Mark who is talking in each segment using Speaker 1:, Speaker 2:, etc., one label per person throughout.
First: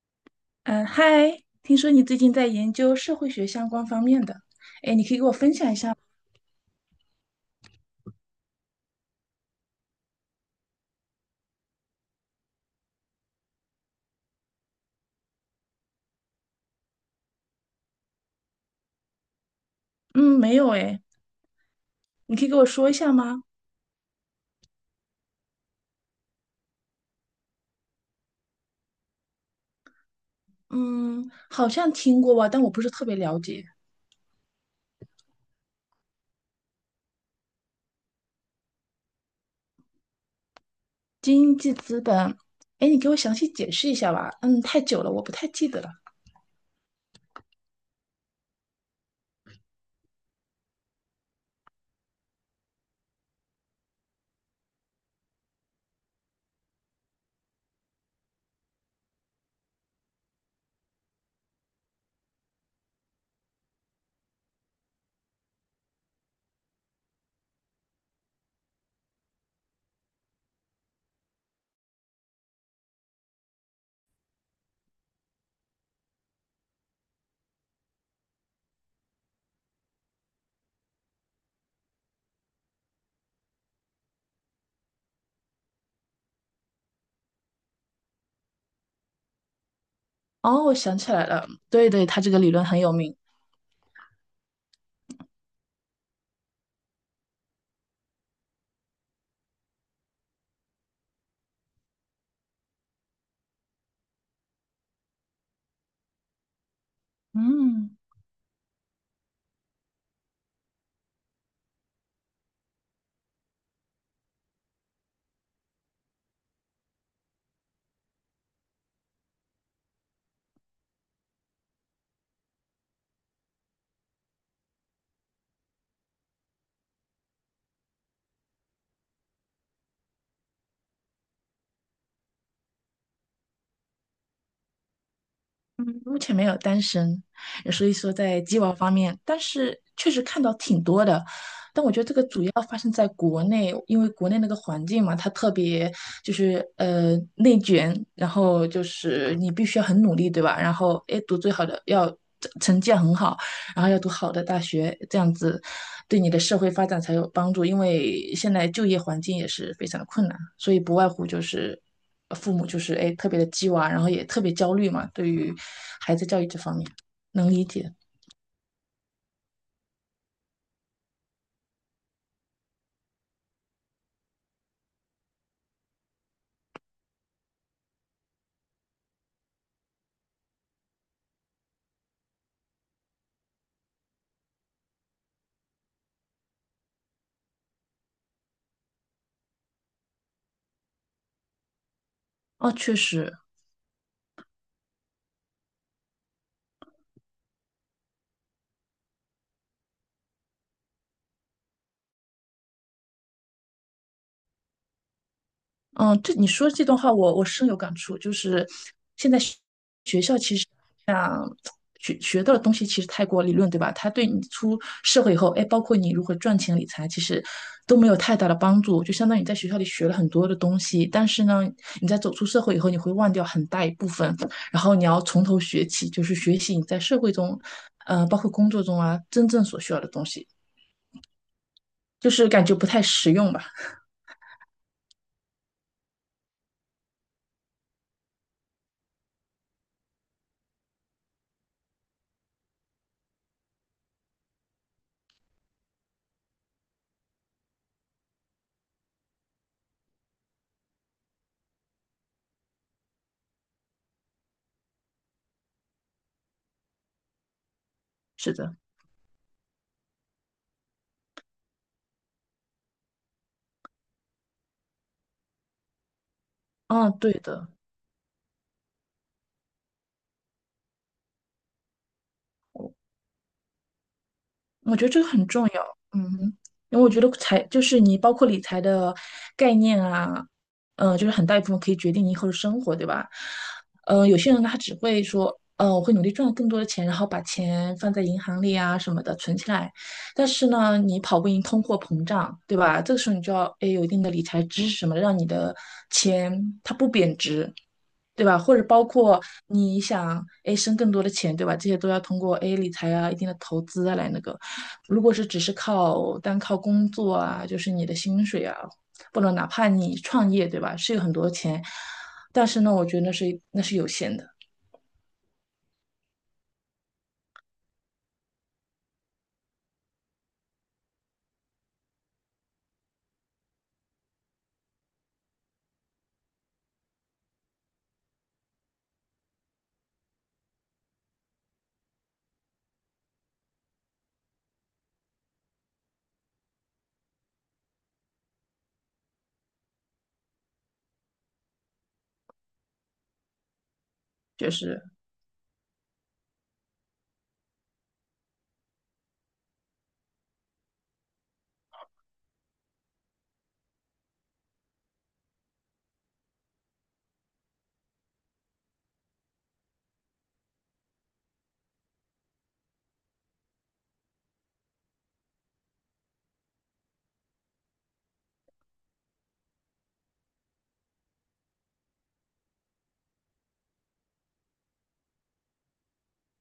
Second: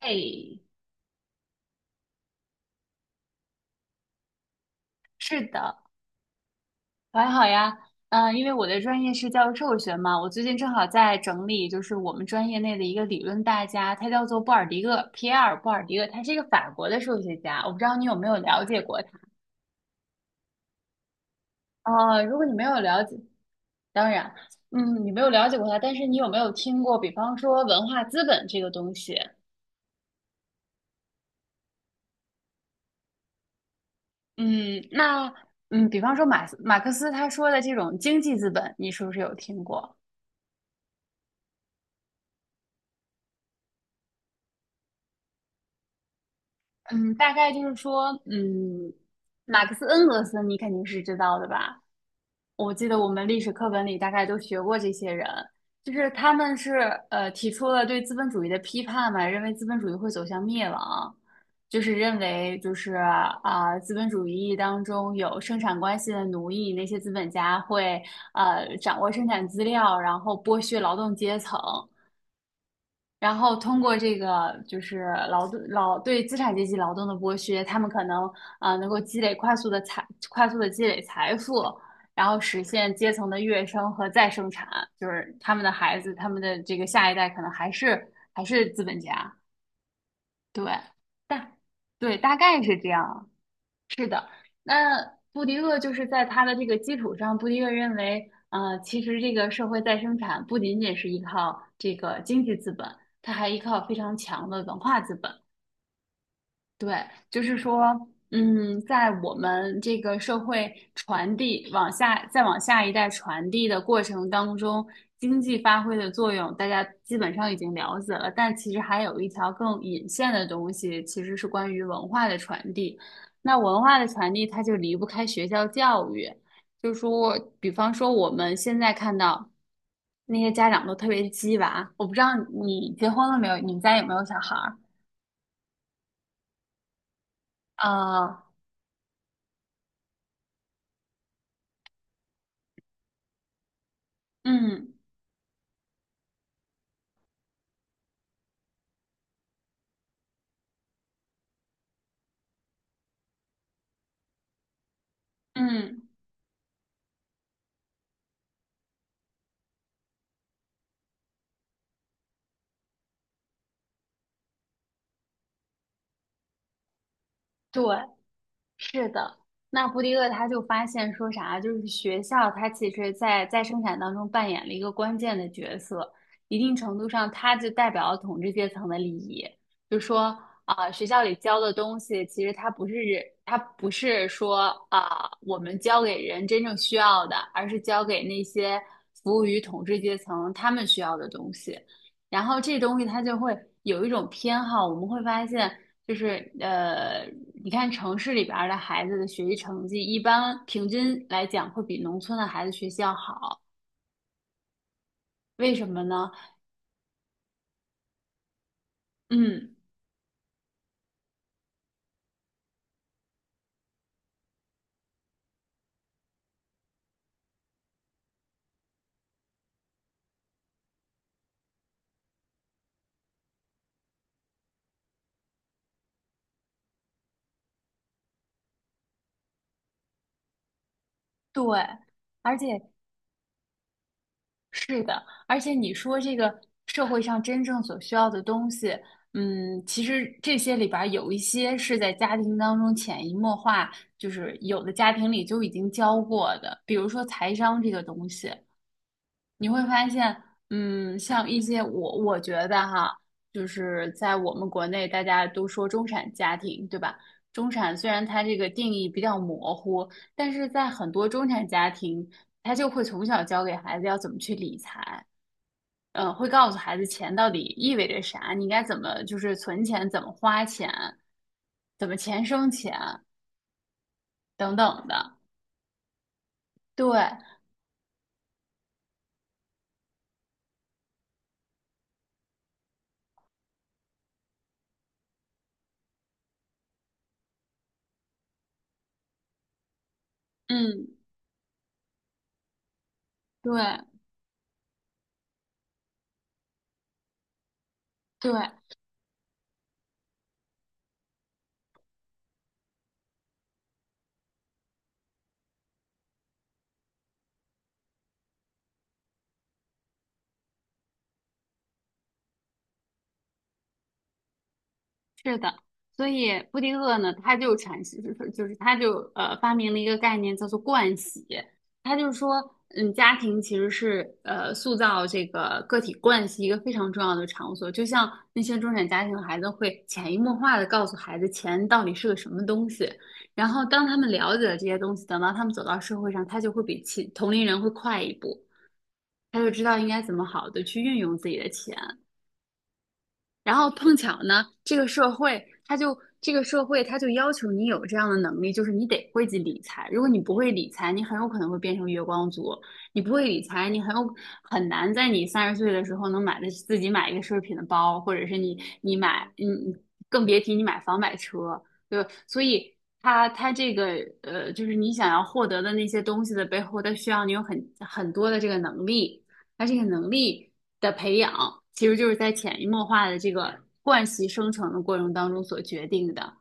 Speaker 1: 哎，
Speaker 2: 嗯，嗨，听说你最近在研究社会学相关方面的，哎，你可以给我
Speaker 1: 是
Speaker 2: 分享一
Speaker 1: 的，
Speaker 2: 下吗？
Speaker 1: 我还好呀。因为我的专业是教育社会学嘛，我最近正好在整理，就是我们专业内的一个理论大家，他叫做布尔迪厄，皮埃尔·布尔迪厄，他是一个法国的数学家。我不知道你有没有了解过他？
Speaker 2: 嗯，没有哎，
Speaker 1: 哦，如
Speaker 2: 你
Speaker 1: 果
Speaker 2: 可以
Speaker 1: 你
Speaker 2: 给
Speaker 1: 没
Speaker 2: 我
Speaker 1: 有
Speaker 2: 说一
Speaker 1: 了
Speaker 2: 下
Speaker 1: 解，
Speaker 2: 吗？
Speaker 1: 当然，嗯，你没有了解过他，但是你有没有听过，比方说文化资本这个东西？
Speaker 2: 嗯，好像听过吧，但我不是特别了解。
Speaker 1: 嗯，那嗯，比方说马克思他说的这种经济资本，你是不是有听过？
Speaker 2: 经济资本。哎，你给我详细解释一下吧。嗯，太久了，我不太记得了。
Speaker 1: 嗯，大概就是说，嗯，马克思恩格斯你肯定是知道的吧？我记得我们历史课本里大概都学过这些人，就是他们是提出了对资本主义的批判嘛，认为资本主义会走向灭亡，就是认为资本主义当中有生产关系的奴役，那些资本家会掌握生产资料，然后剥削劳动阶层。然后通过这个就是劳动劳对资产阶级劳动的剥削，他们可能能够积累快速的积累财富，然后实现阶层的跃升和再生产，就是他们的孩子，他们的这个下一代可能还是资本家，
Speaker 2: 哦，我
Speaker 1: 对，
Speaker 2: 想起来了，
Speaker 1: 大
Speaker 2: 对对，
Speaker 1: 对
Speaker 2: 他这
Speaker 1: 大
Speaker 2: 个理
Speaker 1: 概
Speaker 2: 论
Speaker 1: 是
Speaker 2: 很
Speaker 1: 这
Speaker 2: 有名。
Speaker 1: 样。那布迪厄就是在他的这个基础上，布迪厄认为，其实这个社会再生产不仅仅是依靠这个经济资本，它还依靠非常强的文化资本。对，就是说，
Speaker 2: 嗯。
Speaker 1: 在我们这个社会传递往下，再往下一代传递的过程当中，经济发挥的作用，大家基本上已经了解了。但其实还有一条更隐线的东西，其实是关于文化的传递。那文化的传递，它就离不开学校教育。就是说，比方说我们现在看到那些家长都特别鸡娃，我不知道你结婚了没有，你们家有没有小孩儿？
Speaker 2: 嗯，目前没有单身，所以说在
Speaker 1: 呃，
Speaker 2: 鸡娃方面，但是确实看到挺多的。但我觉得这个主要发生在国内，因为国内那个环
Speaker 1: 嗯。
Speaker 2: 境嘛，它特别就是内卷，然后就是你必须要很努力，对吧？然后哎，诶读最好的要成绩要很好，然后要读好的大学，这样子
Speaker 1: 嗯，
Speaker 2: 对你的社会发展才有帮助。因为现在就业环境也是非常的困难，所以不外乎就是父母就是哎特别的鸡娃，然后也特别焦虑嘛，对于孩子教育这方面能理
Speaker 1: 对，
Speaker 2: 解。
Speaker 1: 是的。那布迪厄他就发现说啥，就是学校它其实在生产当中扮演了一个关键的角色，一定程度上它就代表了统治阶层的利益。就说学校里教的东西，其实它不是它不是说我们教给人真正需要的，而是教给那些服务于统治阶层他们需要的东西。然后
Speaker 2: 哦，
Speaker 1: 这
Speaker 2: 确
Speaker 1: 东西它
Speaker 2: 实，
Speaker 1: 就会有一种偏好，我们会发现，就是呃，你看城市里边儿的孩子的学习成绩，一般平均来讲会比农村的孩子学习要好，为什么
Speaker 2: 嗯，
Speaker 1: 呢？
Speaker 2: 这你说这段话我深有感触，就是现在。学。
Speaker 1: 嗯，
Speaker 2: 像学到的东西其实太过理论，对吧？它对你出社会以后，哎，包括你如何赚钱理财，其实都没有太大的帮助。就相当于你在学校里学了很多的东西，但是呢，你在走出社会以后，你会忘掉很大一部分，然后你要从头学起，就是学习你在社会中，呃，包括工作中啊，真正所需要的东西，
Speaker 1: 对，
Speaker 2: 就是
Speaker 1: 而
Speaker 2: 感觉不
Speaker 1: 且
Speaker 2: 太实用吧？
Speaker 1: 是的，而且你说这个社会上真正所需要的东西，其实这些里边儿有一些是在家庭当中潜移默化，就是有的家庭里就已经教过的，比如说财商这个东西。你会发现，像一些我觉得哈，就是在我们国内大家都说中产家庭，对吧？中产虽然它
Speaker 2: 是
Speaker 1: 这个
Speaker 2: 的，
Speaker 1: 定义比较模糊，但是在很多中产家庭，他就会从小教给孩子要怎么去理财，嗯，会告诉孩子
Speaker 2: 嗯，对
Speaker 1: 钱到底
Speaker 2: 的。
Speaker 1: 意味着啥，你应该怎么就是存钱，怎么花钱，怎么钱生钱等
Speaker 2: 我觉
Speaker 1: 等
Speaker 2: 得这个
Speaker 1: 的。
Speaker 2: 很重要，嗯，因为
Speaker 1: 对，
Speaker 2: 我觉得财就是你包括理财的概念啊，就是很大一部分可以决定你以后的生活，对吧？呃，有些人呢他只会说，呃，我会努力赚更多的钱，然后把钱放在银行里啊什么的存起来，但是呢，
Speaker 1: 嗯，
Speaker 2: 你跑不赢通货膨胀，对吧？这个时候你就要，哎，有一
Speaker 1: 对
Speaker 2: 定的理财知识什么的让你的钱它不贬值，对吧？
Speaker 1: 对。
Speaker 2: 或者包括你想诶生更多的钱，对吧？这些都要通过哎，理财啊、一定的投资啊来那个。如果是只是靠单靠工作啊，就是你的薪水啊，不能哪怕你创业，对吧？是有很多钱，但是呢，我觉得那是有限的，
Speaker 1: 是的，所以布丁厄呢，他就阐释，就是他就发明了一个概念叫做惯习，他就说，嗯，家庭其实是塑造这个个体惯习一个非常重要的场所，就像那些中产家庭的孩子会潜移默化的告诉孩子钱到底是个什么东西，然后当他们了解了这些东西，等到他们走到社会上，他就会比其同龄人会快一步，他就知道应该怎么好的去运用自己的钱。然后碰巧呢，
Speaker 2: 就是
Speaker 1: 这个社会它就要求你有这样的能力，就是你得会去理财。如果你不会理财，你很有可能会变成月光族。你不会理财，你很有很难在你30岁的时候能买的自己买一个奢侈品的包，或者是你你买嗯，你更别提你买房买车，对吧？所以它这个就是你想要获得的那些东西的背后，它需要你有很多的这个能力。它这个能力的培养，其实就是在潜移默化的这个惯习生成的过程当中所决定的。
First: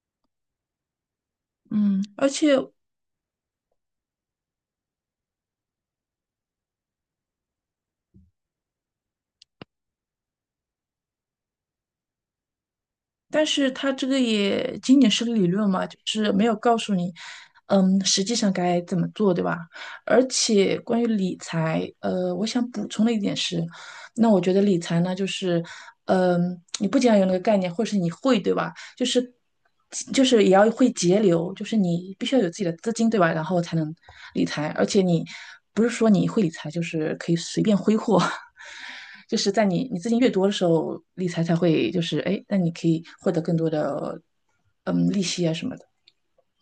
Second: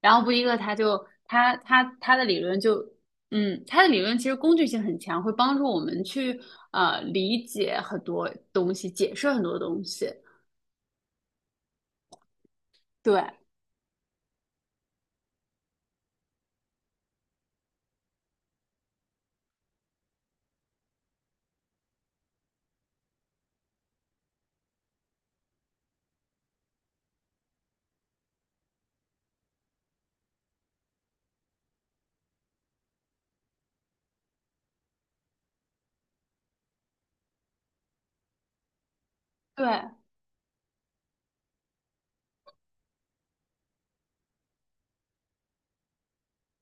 Speaker 1: 然后布迪克他就他他
Speaker 2: 嗯，
Speaker 1: 他的
Speaker 2: 而
Speaker 1: 理
Speaker 2: 且
Speaker 1: 论就，嗯，他的理论其实工具性很强，会帮助我们去理解很多东西，解释很多东西。对
Speaker 2: 但是它这个也仅仅是个理论嘛，就是没有告诉你，嗯，实际上该怎么做，对吧？而且关于理财，呃，我想补充的一点是，那我觉得理财呢，就是，嗯，你不仅要有那个概念，或是你会，对吧？就是就是也要会节流，就是你必须要有自己的资金，对吧？然后才能理财，而且你不是说你会理财就是可以随便挥霍，就是在你
Speaker 1: 对，
Speaker 2: 你资金越多的时候，理财才会就是哎，那你可以获得更多的嗯利息啊什么的，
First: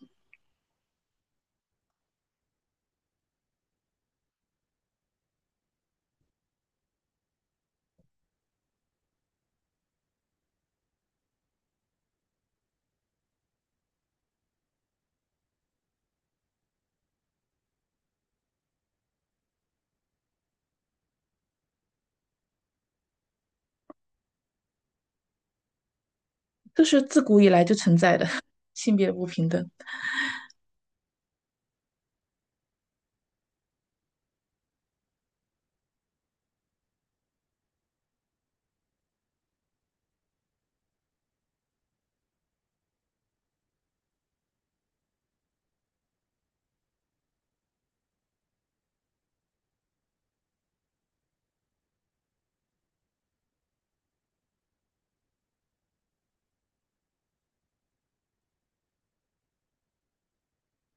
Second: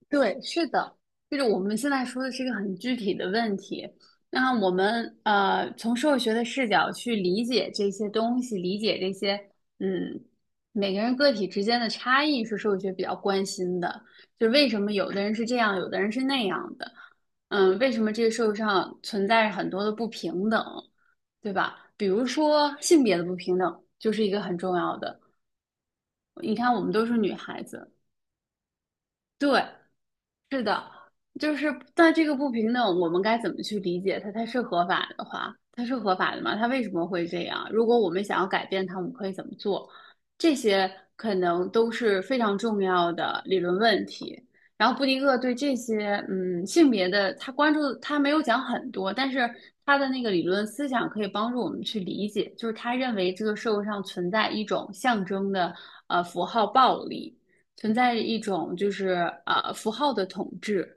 Speaker 1: 对，是的，就是我们现在说的是一个很具体的问题。那我们从社会学的视角去理解这些东西，理解这些嗯，每个人个体之间的差异是社会学比较关心的。就为什么有的人是这样，有的人是那样的？嗯，为什么这个社会上存在着很多的不平等，对吧？比如说性别的不平等就是一个很重要的。你看，我
Speaker 2: 这
Speaker 1: 们
Speaker 2: 是
Speaker 1: 都是
Speaker 2: 自
Speaker 1: 女
Speaker 2: 古以
Speaker 1: 孩
Speaker 2: 来就
Speaker 1: 子，
Speaker 2: 存在的 性别不平
Speaker 1: 对。
Speaker 2: 等。
Speaker 1: 是的，就是在这个不平等，我们该怎么去理解它？它是合法的话，它是合法的吗？它为什么会这样？如果我们想要改变它，我们可以怎么做？这些可能都是非常重要的理论问题。然后布迪厄对这些嗯性别的，他关注他没有讲很多，但是他的那个理论思想可以帮助我们去理解，就是他认为这个社会上存在一种象征的符号暴力。存在一种就是符号的统治。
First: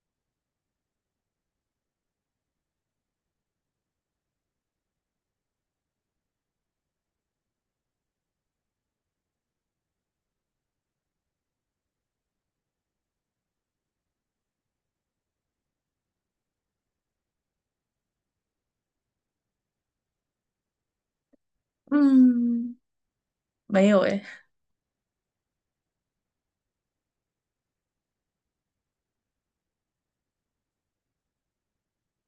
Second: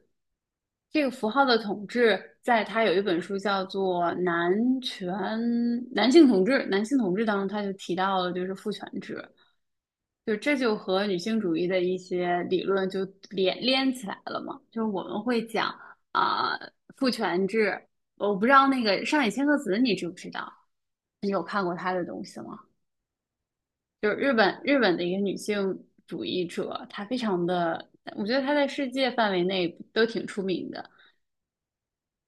Speaker 1: 这个符号的统治，在他有一本书叫做男性统治》，男性统治当中他就提到了就是父权制，就这就和女性主义的一些理论就连起来了嘛。就是我们会讲父权制，我不知道那个上野千鹤子你知不知道？你有看过他的东西吗？
Speaker 2: 嗯，没有
Speaker 1: 就是
Speaker 2: 哎。
Speaker 1: 日本的一个女性主义者，她非常的，我觉得她在世界范围内都挺出名的。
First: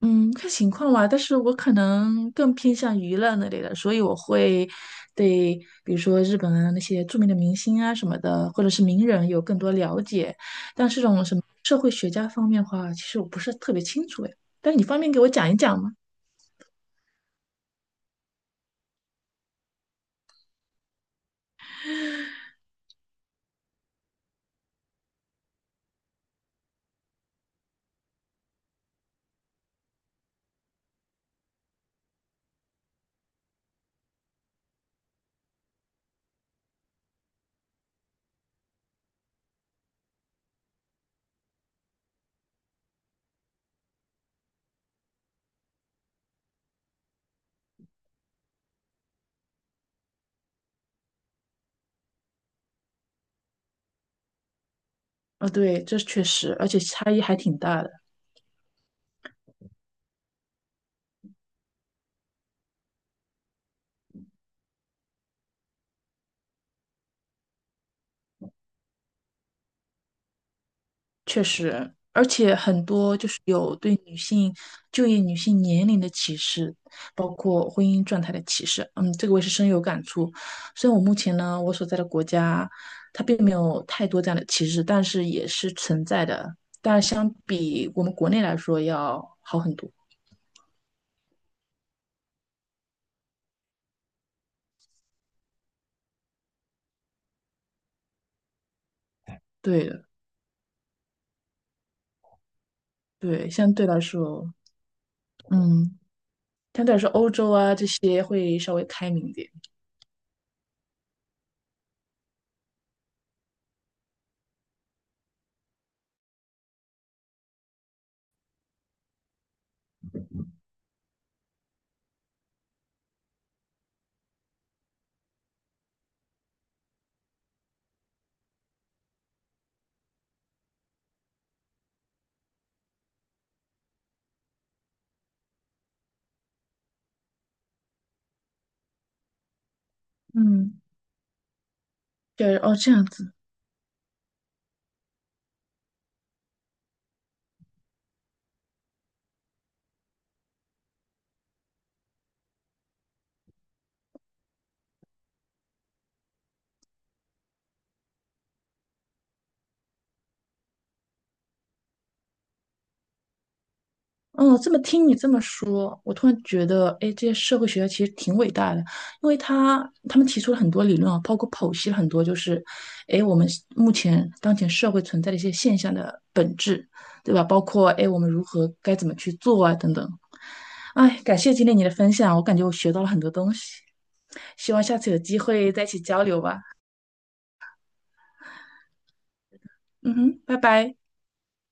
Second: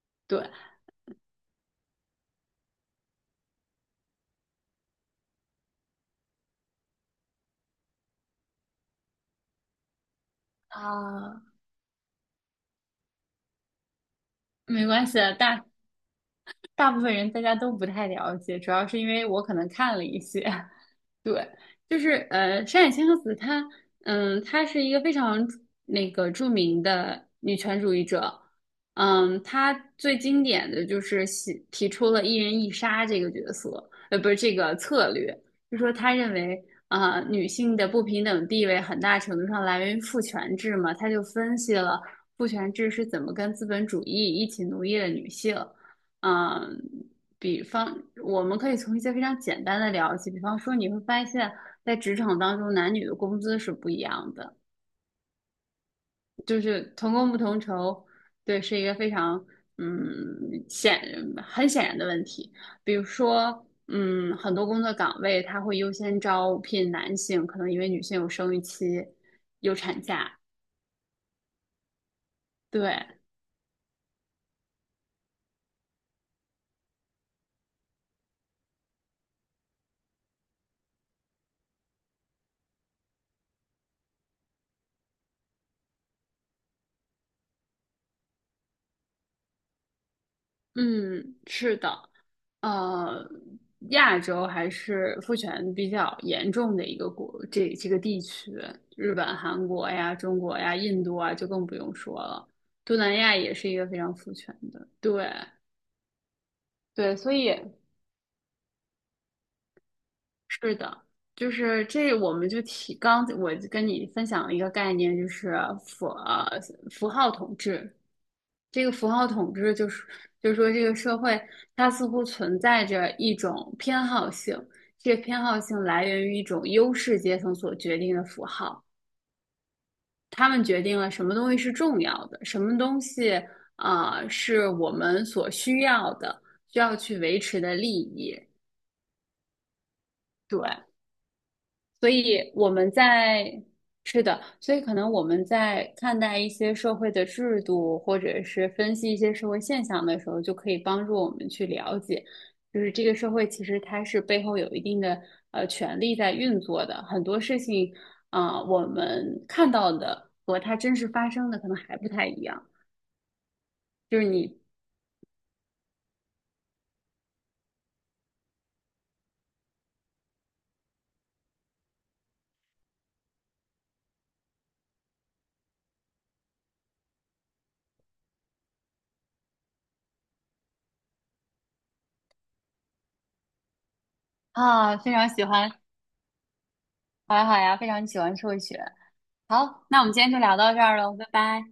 Speaker 2: 嗯，
Speaker 1: 对，
Speaker 2: 看情况吧，但是我可能更偏向娱乐那类的，所以我会对，比如说日本啊那些著名的明星啊什么的，或者是名人有更多了解。但是这种什
Speaker 1: 啊，
Speaker 2: 么社会学家方面的话，其实我不是特别清楚哎。但是你
Speaker 1: 没
Speaker 2: 方
Speaker 1: 关
Speaker 2: 便
Speaker 1: 系
Speaker 2: 给我
Speaker 1: 啊，
Speaker 2: 讲一讲吗？
Speaker 1: 大部分人大家都不太了解，主要是因为我可能看了一些。对，就是山野千鹤子她，嗯，她是一个非常那个著名的女权主义者，嗯，她最经典的就是提出了"一人一杀"这个角色，不是这个策略，就说她认为女性的不平等地位很大程度上来源于父权制嘛，她就分析了父权制是怎么跟资本主义一起奴役了女性。嗯，比方，我们可以从一些非常简单的聊起，比方说你会发现在职场当中，男女的工资是不一样的，
Speaker 2: 啊，对，这确实，
Speaker 1: 就
Speaker 2: 而且
Speaker 1: 是
Speaker 2: 差
Speaker 1: 同
Speaker 2: 异
Speaker 1: 工
Speaker 2: 还
Speaker 1: 不
Speaker 2: 挺
Speaker 1: 同
Speaker 2: 大的。
Speaker 1: 酬，对，是一个非常嗯显很显然的问题。比如说，很多工作岗位它会优先招聘男性，可能因为女性有生育期、有产假。
Speaker 2: 确实，而且很
Speaker 1: 对，
Speaker 2: 多就是有对女性就业、女性年龄的歧视，包括婚姻状态的歧视。嗯，这个我也是深有感触。虽然我目前呢，我所在的国家它并没有太多这样的歧视，但是也是存在的。但是相比我们国内来说要好很多。
Speaker 1: 嗯，是的。呃，亚洲还是父权比较严重的一个国，这个地区，日本、韩国
Speaker 2: 对的，
Speaker 1: 呀、中国呀、印度啊，就更不用说了。东南亚
Speaker 2: 对，
Speaker 1: 也是
Speaker 2: 相
Speaker 1: 一个
Speaker 2: 对
Speaker 1: 非
Speaker 2: 来
Speaker 1: 常父
Speaker 2: 说，
Speaker 1: 权的，对
Speaker 2: 嗯，相对来说
Speaker 1: 对，
Speaker 2: 欧
Speaker 1: 所以
Speaker 2: 洲啊这些会稍微开明一点。
Speaker 1: 是的，就是这我们就提刚我跟你分享了一个概念，就是符呃符号统治，这个符号统治就是，就是说这个社会它似乎存在着一种偏好性，这个偏好性来源于一种优势阶层所决定的符号，他们决定了什么东西是重要的，什么东西啊，是我们所需要的，需要去维持的利益。对，
Speaker 2: 嗯，
Speaker 1: 所以
Speaker 2: 对，
Speaker 1: 我
Speaker 2: 哦，
Speaker 1: 们
Speaker 2: 这样子。
Speaker 1: 在，是的，所以可能我们在看待一些社会的制度，或者是分析一些社会现象的时候，就可以帮助我们去了解，就是这个社会其实它是背后有一定的权力在运作的，很多事情啊，我们看到的和它真实发生的可能还不太一样。就是你
Speaker 2: 嗯，这么听你这么说，我突然觉得，哎，这些社会学家其实挺伟大的，因为他他们提出了很多理论啊，包括剖析了很多，就是，哎，我们目前当前社会存在的一些现象的本质，对吧？包括哎，我们如何该怎么去做啊，等等。哎，感谢今天你的分享，我感觉我学到了很多东西，希望
Speaker 1: 啊，
Speaker 2: 下次
Speaker 1: 非
Speaker 2: 有
Speaker 1: 常
Speaker 2: 机
Speaker 1: 喜欢，
Speaker 2: 会再一起交流吧。
Speaker 1: 好呀好呀，非常喜欢社会学。好，那我们
Speaker 2: 嗯
Speaker 1: 今天就
Speaker 2: 哼，
Speaker 1: 聊
Speaker 2: 拜
Speaker 1: 到这儿
Speaker 2: 拜。
Speaker 1: 了，拜拜。